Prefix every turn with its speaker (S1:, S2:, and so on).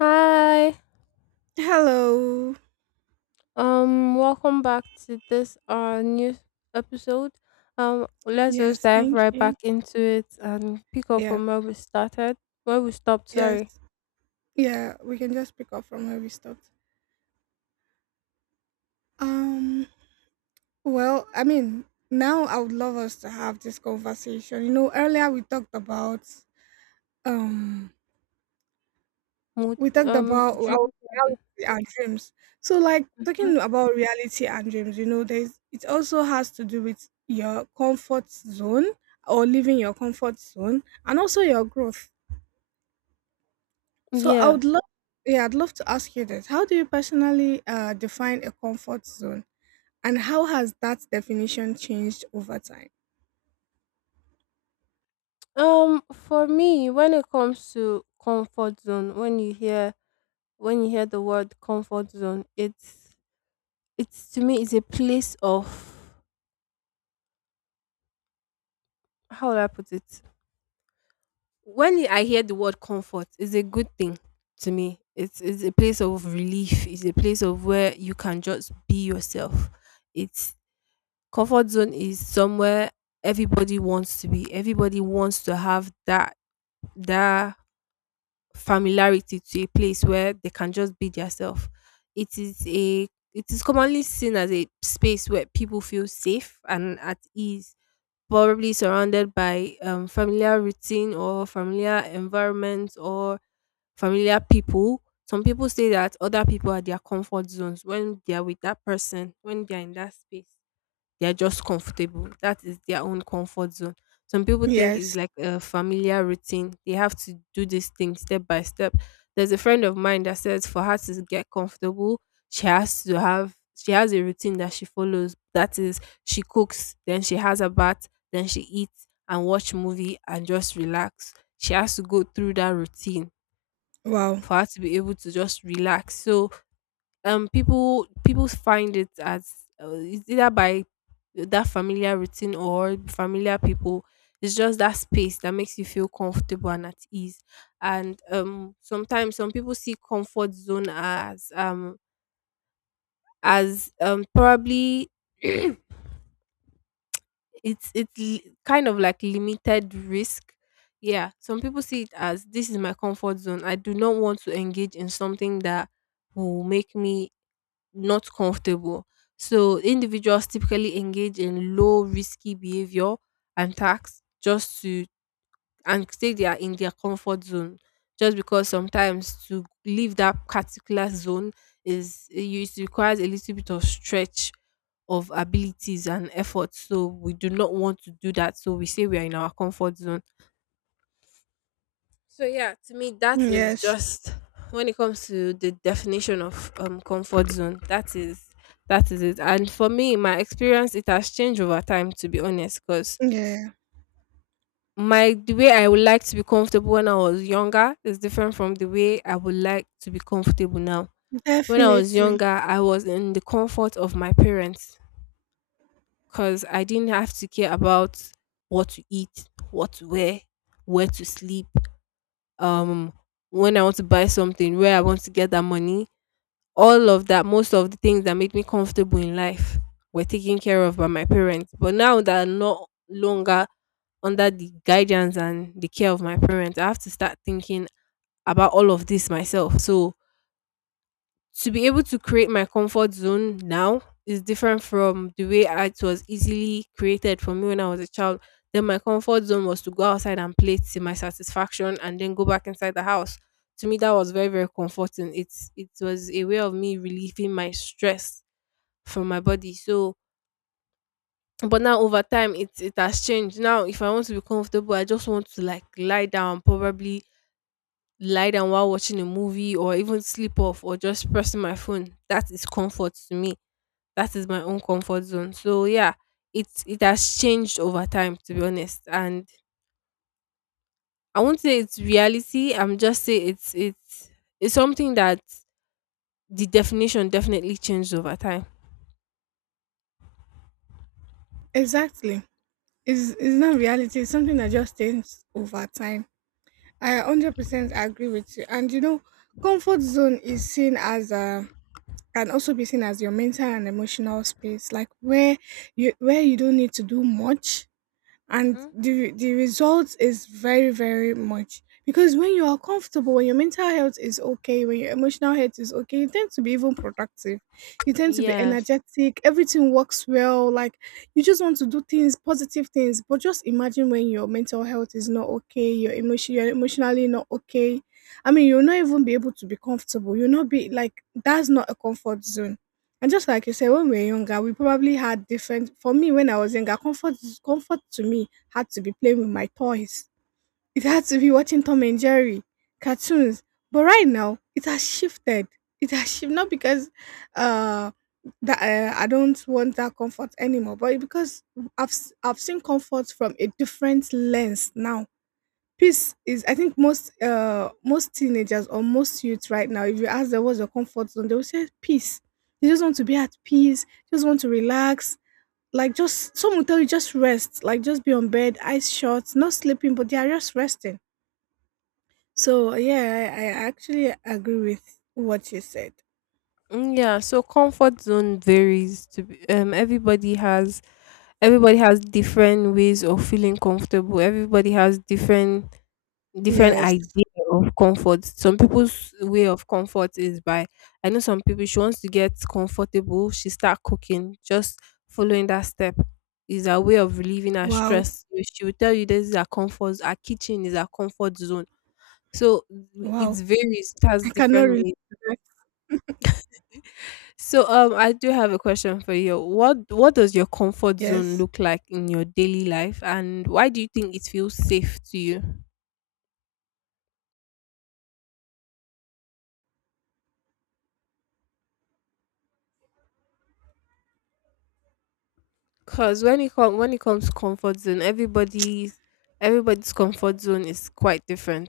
S1: Hi.
S2: Hello.
S1: Welcome back to this new episode. Let's just
S2: Yes,
S1: dive
S2: thank
S1: right
S2: you.
S1: back into it and pick up
S2: Yeah.
S1: from where we started. Where we stopped,
S2: Yes.
S1: sorry.
S2: Yeah, we can just pick up from where we stopped. Um, well, I mean, now I would love us to have this conversation. You know, earlier um we
S1: Mot-
S2: talked about our
S1: Dreams and-
S2: reality and dreams. So like
S1: Mhm.
S2: talking about reality and dreams, you know, there's it also has to do with your comfort zone or leaving your comfort zone and also your growth. So I would
S1: Yes.
S2: love, yeah, I'd love to ask you this. How do you personally define a comfort zone, and how has that definition changed over time?
S1: For me, when it comes to comfort zone, when you hear the word comfort zone, it's to me it's a place of, how would I put it? When I hear the word comfort, it's a good thing to me. It's a place of relief. It's a place of where you can just be yourself. It's Comfort zone is somewhere everybody wants to be. Everybody wants to have that familiarity to a place where they can just be themselves. It is a it is commonly seen as a space where people feel safe and at ease, probably surrounded by familiar routine or familiar environments or familiar people. Some people say that other people are their comfort zones. When they are with that person, when they are in that space, they're just comfortable. That is their own comfort zone. Some people think
S2: Yes.
S1: it's like a familiar routine. They have to do this thing step by step. There's a friend of mine that says for her to get comfortable, she has a routine that she follows. That is, she cooks, then she has a bath, then she eats and watch movie and just relax. She has to go through that routine
S2: Wow.
S1: for her to be able to just relax. So people find it as it's either by that familiar routine or familiar people. It's just that space that makes you feel comfortable and at ease. And sometimes some people see comfort zone as probably it's kind of like limited risk. Yeah, some people see it as, this is my comfort zone, I do not want to engage in something that will make me not comfortable. So individuals typically engage in low risky behavior and tasks, just to, and say they are in their comfort zone. Just because sometimes to leave that particular zone is, it requires a little bit of stretch of abilities and effort. So we do not want to do that. So we say we are in our comfort zone. So yeah, to me, that is
S2: Yes.
S1: just when it comes to the definition of comfort zone. That is it. And for me, my experience, it has changed over time, to be honest, because
S2: Yeah.
S1: my the way I would like to be comfortable when I was younger is different from the way I would like to be comfortable now. When I was
S2: Definitely.
S1: younger, I was in the comfort of my parents, because I didn't have to care about what to eat, what to wear, where to sleep. um when I want to buy something, where I want to get that money, all of that, most of the things that made me comfortable in life were taken care of by my parents. But now that I'm no longer under the guidance and the care of my parents, I have to start thinking about all of this myself. So to be able to create my comfort zone now is different from it was easily created for me when I was a child. Then my comfort zone was to go outside and play to my satisfaction and then go back inside the house. To me, that was very, very comforting. It was a way of me relieving my stress from my body. So but now over time it has changed. Now if I want to be comfortable, I just want to like lie down, probably lie down while watching a movie or even sleep off or just pressing my phone. That is comfort to me. That is my own comfort zone. So yeah, it has changed over time, to be honest. And I won't say it's reality. I'm just say it's something that the definition definitely changed over time.
S2: Exactly. It's not reality. It's something that just changes over time. I 100% agree with you. And you know, comfort zone is seen as a Can also be seen as your mental and emotional space, like where you don't need to do much, and
S1: Hmm.
S2: the result is very, very much. Because when you are comfortable, when your mental health is okay, when your emotional health is okay, you tend to be even productive, you tend to be
S1: Yes.
S2: energetic. Everything works well. Like, you just want to do things positive things. But just imagine when your mental health is not okay, your emotion you're emotionally not okay. I mean, you'll not even be able to be comfortable. You'll not be like, that's not a comfort zone. And just like you said, when we were younger, we probably had different. For me, when I was younger, comfort to me had to be playing with my toys. It had to be watching Tom and Jerry cartoons. But right now, it has shifted. It has shifted not because uh that I don't want that comfort anymore, but because I've seen comfort from a different lens now. Peace is, I think most most teenagers or most youth right now, if you ask them what's your comfort zone, they'll say peace. They just want to be at peace, just want to relax. Like, just some will tell you just rest, like just be on bed, eyes shut, not sleeping, but they are just resting. So yeah, I actually agree with what you said.
S1: Mm, yeah. So comfort zone varies. To be, everybody has different ways of feeling comfortable. Everybody has different
S2: Yes.
S1: idea of comfort. Some people's way of comfort is by, I know some people, she wants to get comfortable, she start cooking, just following that step is a way of relieving her
S2: Wow.
S1: stress. She will tell you this is her comfort, her kitchen is her comfort zone. So it
S2: Wow.
S1: varies, it has
S2: I cannot
S1: different
S2: relate
S1: ways.
S2: to that.
S1: So I do have a question for you. What does your comfort zone
S2: Yes.
S1: look like in your daily life, and why do you think it feels safe to you? Cause when it comes to comfort zone, everybody's comfort zone is quite different.